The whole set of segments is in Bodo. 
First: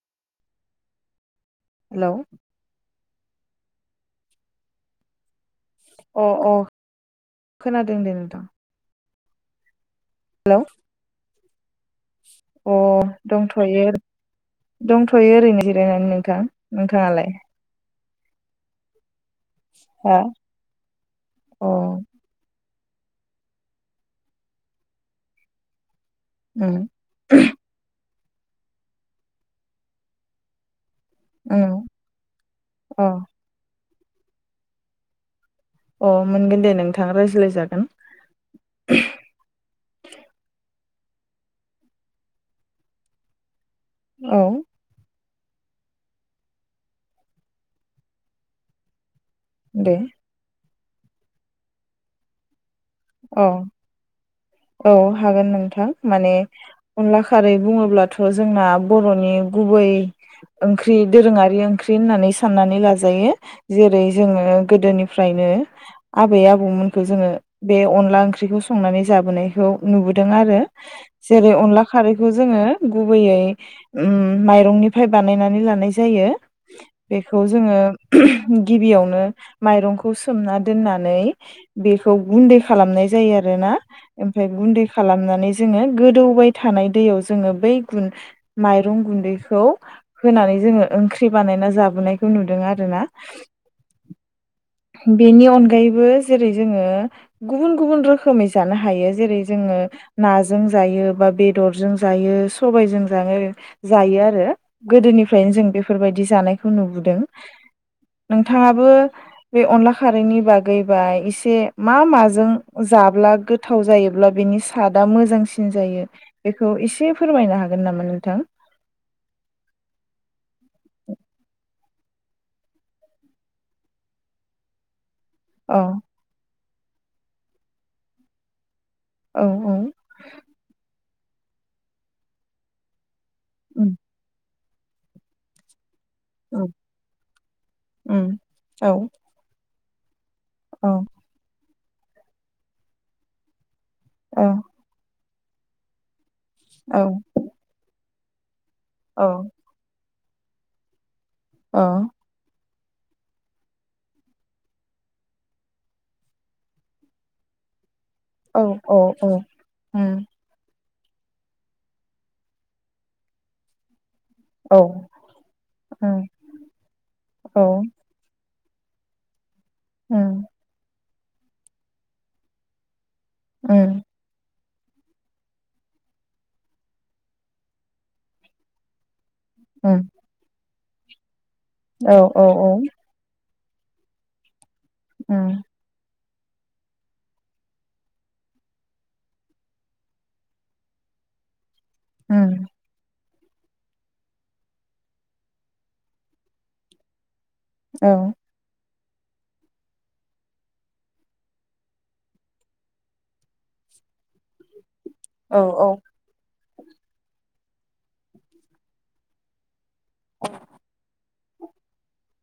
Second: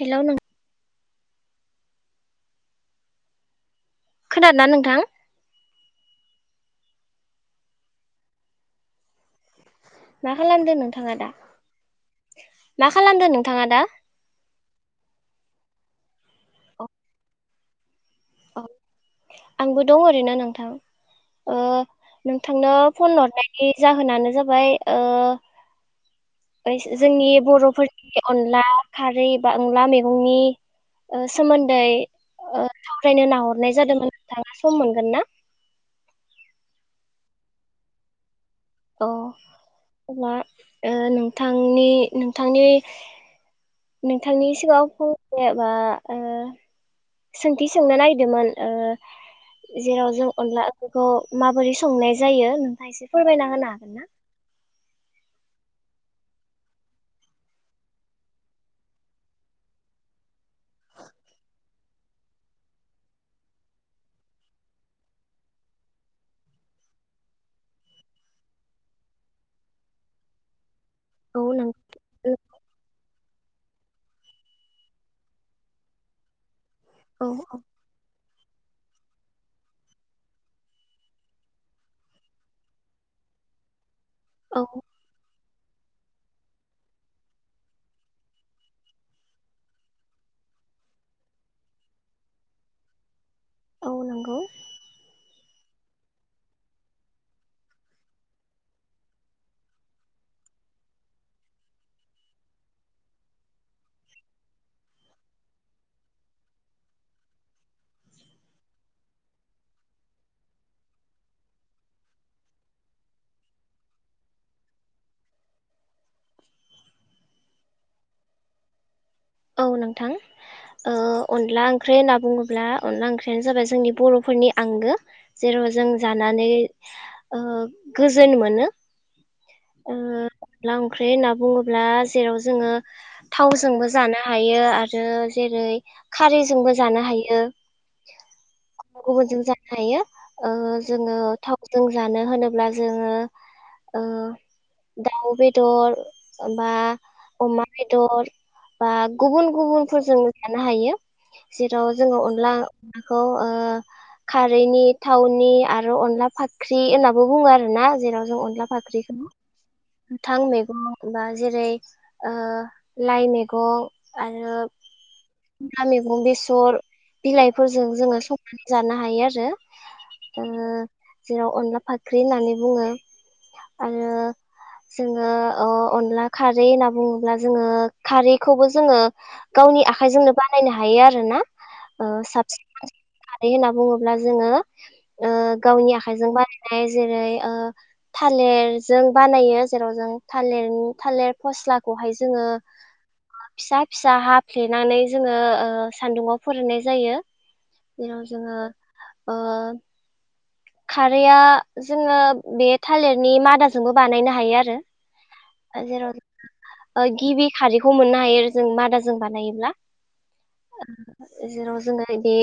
हेल' नों हेल' खोनादोंना नोंथां? अ अ खोनादों दे नोंथां। मा हेलौ खालामदो नोंथाङा दा? अ मा खालामदों दंथ'यो नोंथाङा दा दंथ'यो ओरैनो जि जेरावनो नोंथां नोंथाङालाय? अ आंबो दं हा ओरैनो नोंथां ओ अ नोंथांनाव फन हरनायनि जाहोनानो जाबाय ओ उम जोंनि बर'फोर [unintelligible] अनला खारै बा अनला मैगंनि ओ उम सोमोन्दै ओ [unintelligible] ना अ हरनाय नाय जादों नोंथाङा सम मोनगोन ना? अ मोनगोन दे नोंथां रायज्लायजागोन अ अब्ला ओ नोंथांनि नोंथांनि औ नोंथांनि सिगाङाव जेनेबा ओ सोंथि सोंनो नायदोंमोन दे जेराव जों अनला बेखौ माबोरै संनाय जायो आ एसे अ फोरमायना होनो हागोन ना? औ हागोन नोंथां माने अनला खारै बुङोब्लाथ' जोंना बर'नि गुबै ओंख्रि दोरोङारि ओंख्रि होननानै साननानै लाजायो जेरै जोङो गोदोनिफ्रायनो आबै आबौमोनखौ जोङो बे अनला ओंख्रिखौ संनानै जाबोनायखौ नुबोदों आरो औ जेरै नों अनला खारैखौ जोङो गुबैयै उम माइरंनिफ्राय बानायनानै लानाय जायो बेखौ जोङो गिबियावनो माइरंखौ सोमना दोननानै बेखौ गुन्दै खालामनाय जायो आरोना ओमफ्राय औ गुन्दै खालामनानै जोङो गोदौबाय थानाय दैयाव जोङो बै गु माइरं गुन्दैखौ होनानै जोङो ओंख्रि बानायना जाबोनायखौ नुदों आरो ना औ नंगौ बेनि अनगा गायैबो जेरै जोङो गुबुन गुबुन रोखोमै जानो हायो जेरै जोङो नाजों जायो बा बेदरजों जायो सबायजों जानो जायो आरो गोदोनिफ्रायनो जों बेफोरबायदि जानायखौ नुबोदों नोंथाङाबो बे अनला खारैनि बागैबा एसे मा माजों जाब्ला गोथाव जायोब्ला बेनि सादआ मोजांसिन जायो बेखौ इसे फोरमायनो हागोन नामा नोंथां? औ नोंथां ओ अनला ओं ख्रै होनना बुङोब्ला अनला ओंख्रियानो जाबाय जोंनि बर'फोरनि आंगो जेराव औ जों जानानै ओ गोजोन मोनो औ ओ लां ओंख्रि होनना बुङोब्ला जेराव जोङो थावजोंबो उम जानो हायो आरो जेरै उम खारैजोंबो जानो हायो उम औ गुबुनजों जा हायो ओ औ जोङो थाव जोंजानो होनोब्ला जोङो ओ दाउ बे दर बा औ अमा बेदर बा औ गुबुन गुबुनफोरजों साननो हायो जेराव औ जोंङो अनला नाखौ ओ खारैनि थावनि आरो अनला फाख्रि होनाबो बुङो आरो ना जेराव जों औ अनला औ फाख्रिखौ औ उम गोथां मैगं बा जेरै आ लाइमे गं आरो औ ना मैगं उम बेसर औ बिलाइफोरजों जोंङो स जानो हायो आरो ओ उम जेराव अनला फाख्रि होननानै बुंङो। उम आरो जोंङो अ अनला खारै होनना बुंङोब्ला जोंङो। खारैखौबो जोंङो गावनि उम आखाइजोंनो बानायनो हा हायो आरोना औ औ औ आय होनना बुंङोब्ला जोंङो आ उम गावनि आखाइजों बार जेरै आ थालिरजों बानायो जेराव जों थालिर थालिर फस्ला खौहाय जोंङो आ उम फिसा फिसा हाफ्लेनानै जोंङो आ सान्दुंङाव फोराननाय जायो। जेराव जोंङो। ओ। खारैआ जोंङो बे थालिरनि मादाजोंबो बानायनो हायो आरो। औ औ हाजेराव आ गिबि खारैखौ मोननो हायो आरो जों मादाजों बानायोब्ला। ओ। जेराव जोंङो बे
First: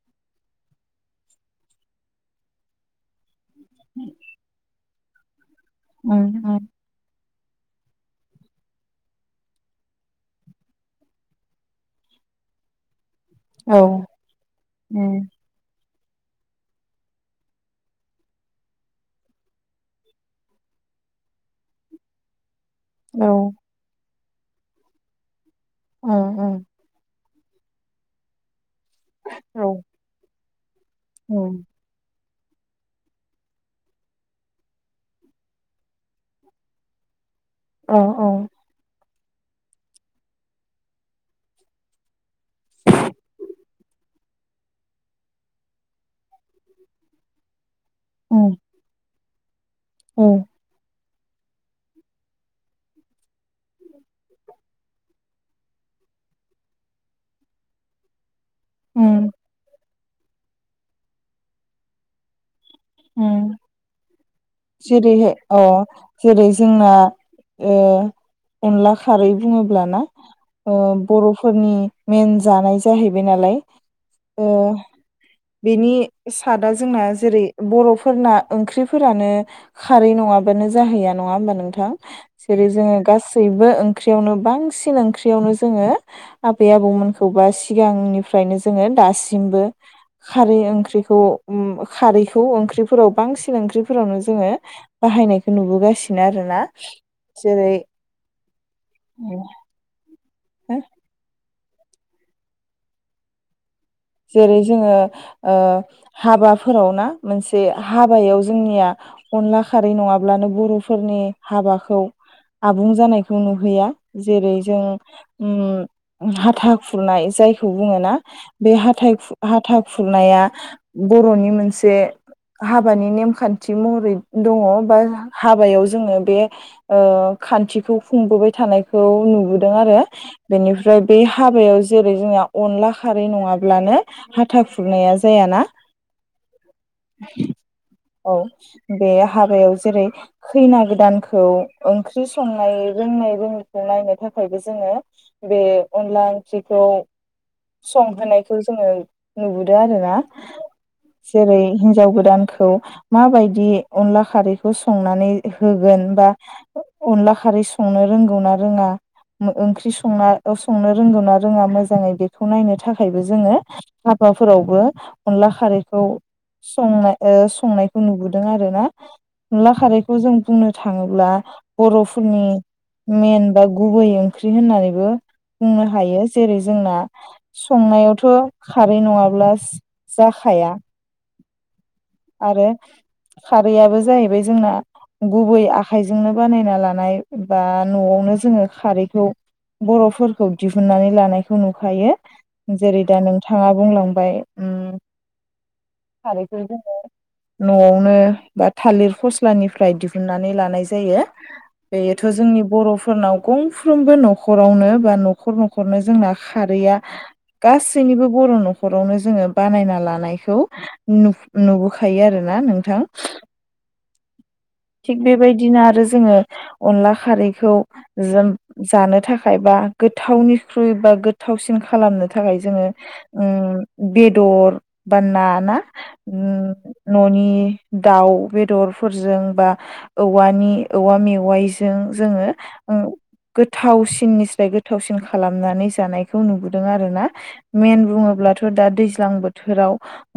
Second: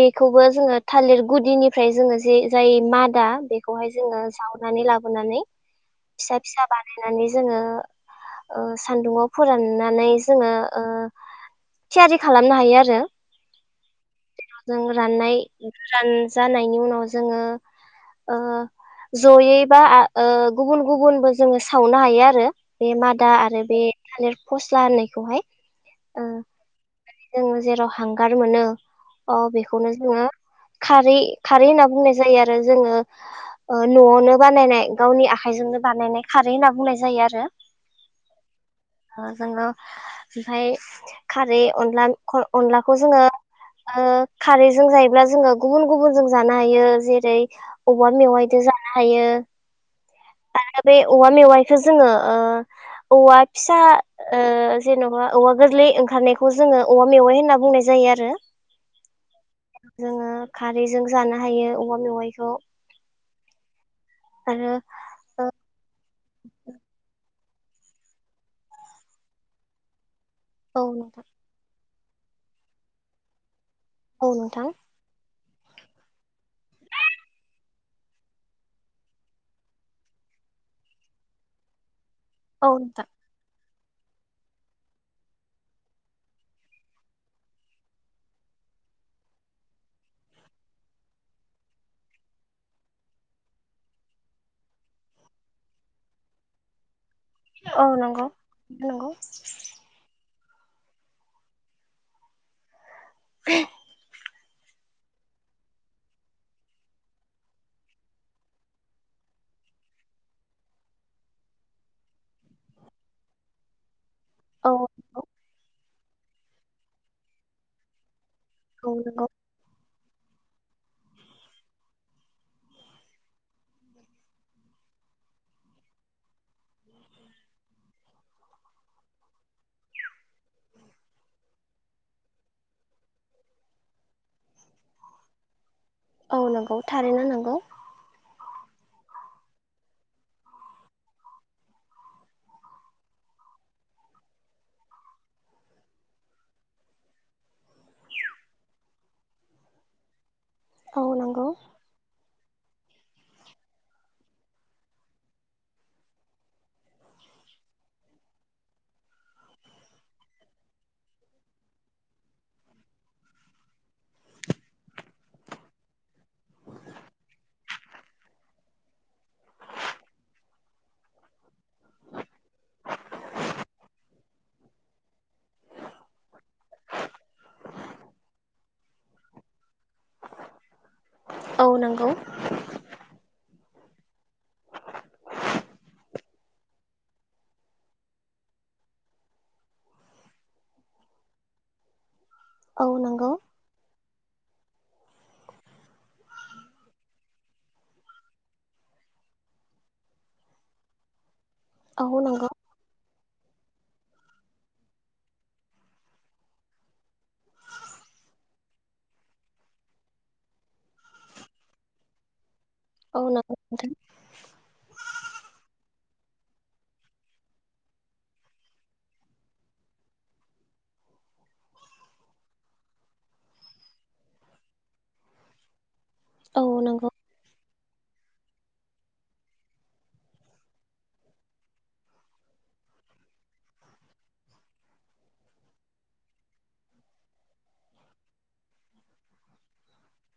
बेखौबो जोंङो थालिर गुदिनिफ्राय जोंङो जि जाय मादा बे खौहाय जोंङो जावनानै ला बोननानै। उम फिसा उम फिसा बानायनानै जोंङो आ सानदुंङाव फोराननानै जोंङो आ थियारि खालामनो हायो आरो। औ जों उम राननाय। रान जानायनि उनाव जोङो ओ जयै बा आ ओ गुबुन गुबुनबो जोङो सावनो हायो। बे मादा औ आरो बे थालिर फस्ला होननायखौहाय‌ ओ ओ। जोङो जेराव हांगार मोनो। अ बेखौनो जोङो खारै उम खारै होनना बुंनाय जायो आ रो जोङो ओ नआवनो बानायनाय गावनि आखाइजोंनो बानायनाय खारै होनना बुंनाय जायो आरो। औ औ‌ ओ जोङो ओमफाय खारै अनला ख अनलाखौ जोङो ओ खारैजों जायोब्ला जोङो गुबुन गुबुन जो जानो हायो जेरै औवा मेवायजों जानो हायो‌ औ। बे औवा मेंनायखौ जोङो ओ औवा फिसा ओ जेनबा औवा गोरलै ओंखारनाय खौ जोङो औवा मेवाइ होनना बुंनाय जायो आरो। उम। जोङो खारैजों जानो हायो औवा मेवाइखौ उम्म। आरो जेरैहाय अ जेरै जोंना। ए अनला खारै बुङोब्लाना? अ ओ औ बरफोरनि मेन जानाय जाहैबाय नालाय। औ ओ नोंथां। बेनि सादआ जोंना जेरै बर'फोरना ओंख्रिफोरानो खारै नङाबानो जाहैया नङा होमबा नोंथां? जेरै औ जोङो नोंथां गासै बो ओंख्रियावनो बांसिन ओंख्रियावनो जोङो आबै आबौमोनखौ बा सिगांनिफ्रायनो जोङो दासिमबो खारै ओंख्रिखौ ओ खारै खौ ओंख्रिफोराव बांसिन ओंख्रिफोरावनो जोङो बाहायनायखौ नुबोगासिनो आरो ना। औ नंगौ नंगौ। [unintelligible] [inaudible] जेरै जोङो ओ हाबाफोराव ना? मोनसे हाबायाव जोंनिया अनला खारै नङाब्लानो बरफोरनि हाबाखौ आबुं जानायखौ नुहैया। जेरै औ जों नंगौ उम हाथा खुरनाय जायखौ बुङो ना? बे औ हाथाय नंगौ खु हाथा खुरनाया बरनि मोनसे हाबानि नेमखान्थि महरै दङ बा हाबायाव जोङो बे ओ खान्थिखौ खुंबोबाय थानायखौ नुबोदों आरो बेनिफ्राय बे हाबायाव जेरै जोंना अनला खा खारै नङाब्लानो हाथा खुरनाया जायाना? औ नंगौ थारैनो नंगौ। औ बे हाबायाव जेरै खैना गोदानखौ ओंख्रि संनाय रोंनाय रोङिखौ नायनो थाखायबो जोङो बे अनला ओंख्रिखौ संहोनायखौ जोङो नुबोदो आरो ना। औ नंगौ जेरै हिनजाव गोदान खौ माबायदि अनला खारैखौ संनानै होगोन बा अनला खारै संनो रोंगौ ना रोङा, ओंख्रि संना संनो रोंगौ ना रोङा मोजाङै बे खौ नायनो थाखायबो जोङो हाबाफोरावबो अनला खारैखौ संनाय ओ संनायखौ नुबोदों आरोना। अनला खारैखौ जों बुंनो थाङोब्ला बर'फोरनि मेन बा गुबै ओंख्रि होननानैबो बुंनो हायो जेरै जोंना बे नङाब्ला जाखाया। औ नों आरो खारैआबो जाहैबाय जोंना गुबै आखाइजोंनो बानायना लानाय बा न'आवनो जोङो खारैखौ बर'फोरखौ दिहुननानै लानायखौ नुखायो। औ जेरै दा नंगौ नोंथाङा बुंलां बाय। उम खारैखौ जोङो न'आवनो बा थालिर फस्लानिफ्राय दिहुनन्नानै लानाय जायो। औ बेयोथ' नंगौ जोंनि बर'फोरनाव गंफ्रोमबो न'खरावनो बा न'खर न'खरनो जोंना खारैया गासैनिबो बर' न'खरावनो जोङो बानायना लानायखौ नुब-नुबोखा फायो आरो ना नों औ नोंथां। थिग बेबायदिनो आरो जोङो अनला खारैखौ जों जानो थाखाय बा गोथावनिख्रुइ बा गोथावसिन खालामनो थाखाय जोङो उम बेदर बा ना ना औ उम नंगौ न'नि दाउ बेदरफोरजों बा औवानि औवा मेवाइजों जोङो गोथावसिन निस्राय गोथावसिन खालामनानै जानायखौ नुबोदों आरो ना। मेन बुङोब्लाथ' दा दैज्लां बोथोराव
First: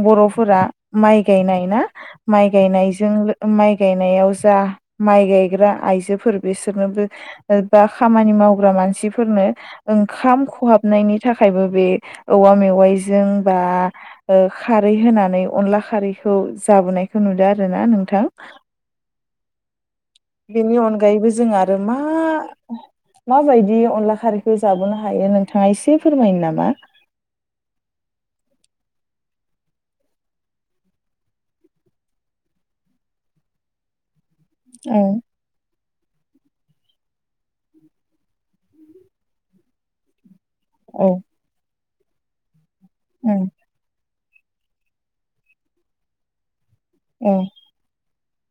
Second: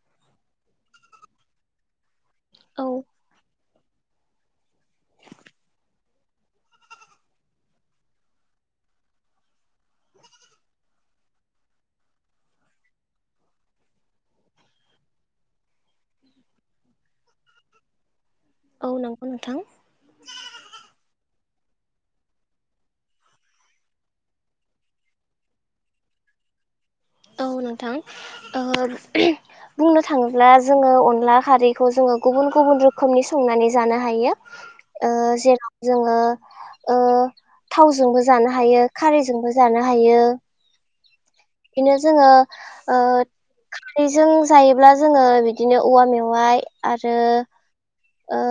बर'फोरा माइ गायनाय ना? माइ औ गायनायजों लो माइ गायनायाव जा माइ गायग्रा आइजोफोर बिसोरनोबो बा खामानि मावग्रा मानसिफोरनो ओंखाम खहाबनायनि थाखायबो बे औवा मेवाइजों बा ओ खारै होनानै अनला खारै खौ जाबोनायखौ नुदो आरोना नोंथां। औ नंगौ नोंथां। बेनि अनगायैबो जों आरो मा माबायदि अनला खारैखो जाबावनो हायो नोंथाङा एसे फोरमायनो नामा? औ नोंथां। ओ बुंनो थाङोब्ला जोङो अनला खारैखौ जोङो गुबुन गुबुन रोखोमनि संनानै जानो हायो। औ ओ जेन' जोङो ओ थावजोंबो जानो हायो खारैजोंबो जानो हायो। ओं। बिनो जोङो ओ औ खारै जों जायोब्ला जोङो बिदिनो औवा मेवाइ आरो औ ओ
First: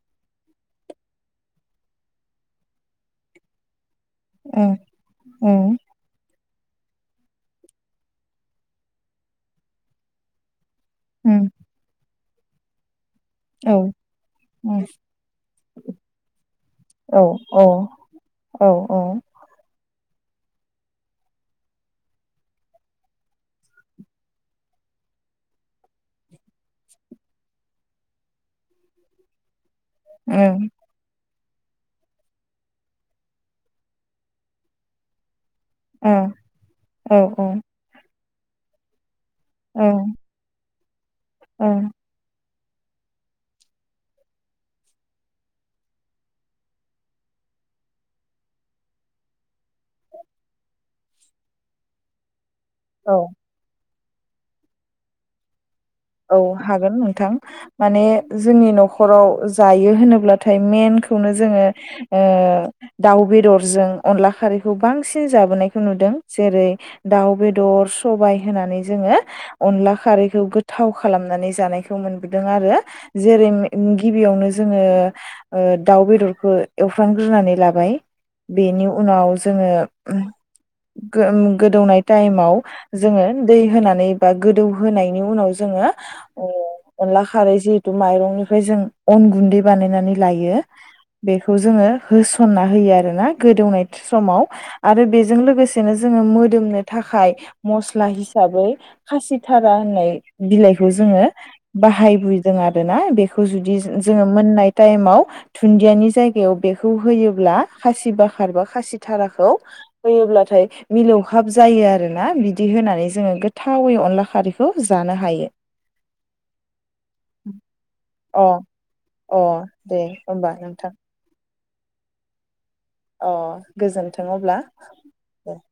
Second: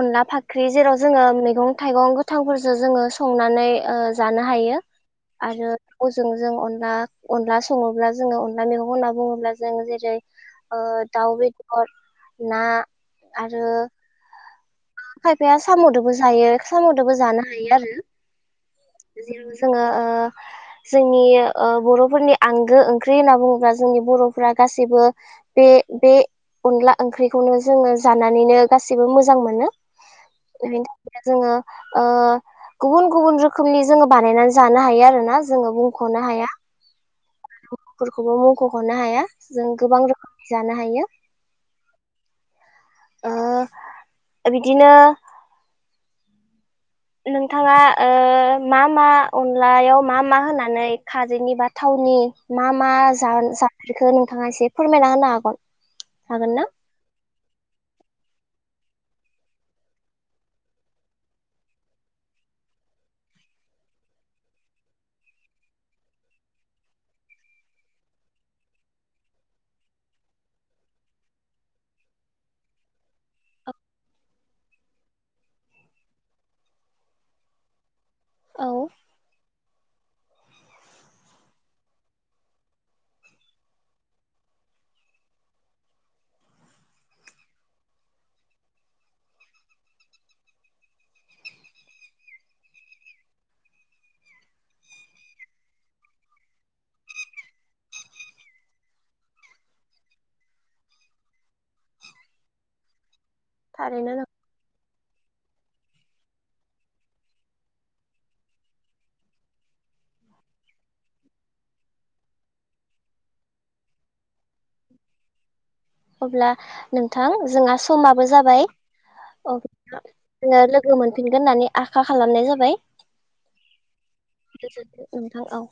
अनला फाख्रि जेराव जोङो मैगं-थाइगं गोथांफोरजो जोङो संनानै ओ जानो हायो औ औ आरो बेखौ जोङो जों अनला अनला सङोब्ला जोङो अनला मैगं होनना बुङोब्ला जों जेरै ओ औ दाउ बेदर ना आरो औ खायफाया साम'दोबो जायो साम'दोबो जानो हायो आरो औ ओं जेराव जोङो जोंनि ओ बर'फोरनि आंगो ओंख्रि होनना बुङोब्ला जोंनि बर'फोरा गाैबो बे बे अनला ओंख्रिखौनो जोङो जानानैनो गासैबो मोजां मोनो। [unintelligible] जोङो ओ गुबुन गुबुन रोखोमनि जोङो बानायनानै जानो हायो आरो ना। जोङो ओं बुंख'नो हाया औ [unintelligible] बेखौबो मुंख'ख'नो हाया। जों गोबां रोखोम जानो नो हायो। ओं। ओ बिदिनो नोंथाङा ओ मा मा अनलायाव मा मा होनानै खारैनि बा थावनि मा मा औ जा-जा बेखौ नोंथाङा एसे फोरमायना होनो हागोन? औ ना हागोन नोंथां माने जोंनि न' खराव जायो होनोब्लाथाय मेनखौनो जोङो ओ दाउ बेदरजों अनला खारैखौ बांसिन जाबोनायखौ नुदों जेरै दाउ बेदर सबाय होनानै जोङो अनला खारैखौ गोथ थाव खालामनानै जानायखौ मोनबोदों आरो जेरै गिबियावनो जोङो ओ दाउ बेदरखौ एवफ्रानग्रोनानै लाबाय औ बेनि उनाव जोंङो गोदौनाय टाइमाव जोङो दै होनानै बा गोदौ होनायनि उनाव जोङो अनला खारै जिहेथु माइरंनिफ्राय जों अन गुन्दै बानायनानै लायो बेखौ जोङो होसनना होयो आरोना गोदौनाय समाव आरो बेजों लोगोसेनो जोङो मोदोमनो थाखाय मस्ला हिसाबै खासिथारा होननाय बिलाइखौ जोङो बाहायबोदों आरो ना बे खौ जुदि थारैनो नों जोङो मोननाय टाइमाव दुन्दियानि जायगायाव बेखौ होयोब्ला खासि बाखार बा खासि थाराखौ होयोब्लाथाय मिलौहाब जायो आरोना बिदि होनानै जोङो गोथावै अनला खारैखौ जानो हायो अब्ला नोंथां जोंहा समाबो अ जाबाय अ दे अब्ला होमबा जोङो नोंथां लोगो मोनफिनगोन होननानै आखा खालामनाय जाबाय अ गोजोन्थों अब्ला गोजोनथों नोंथां दे औ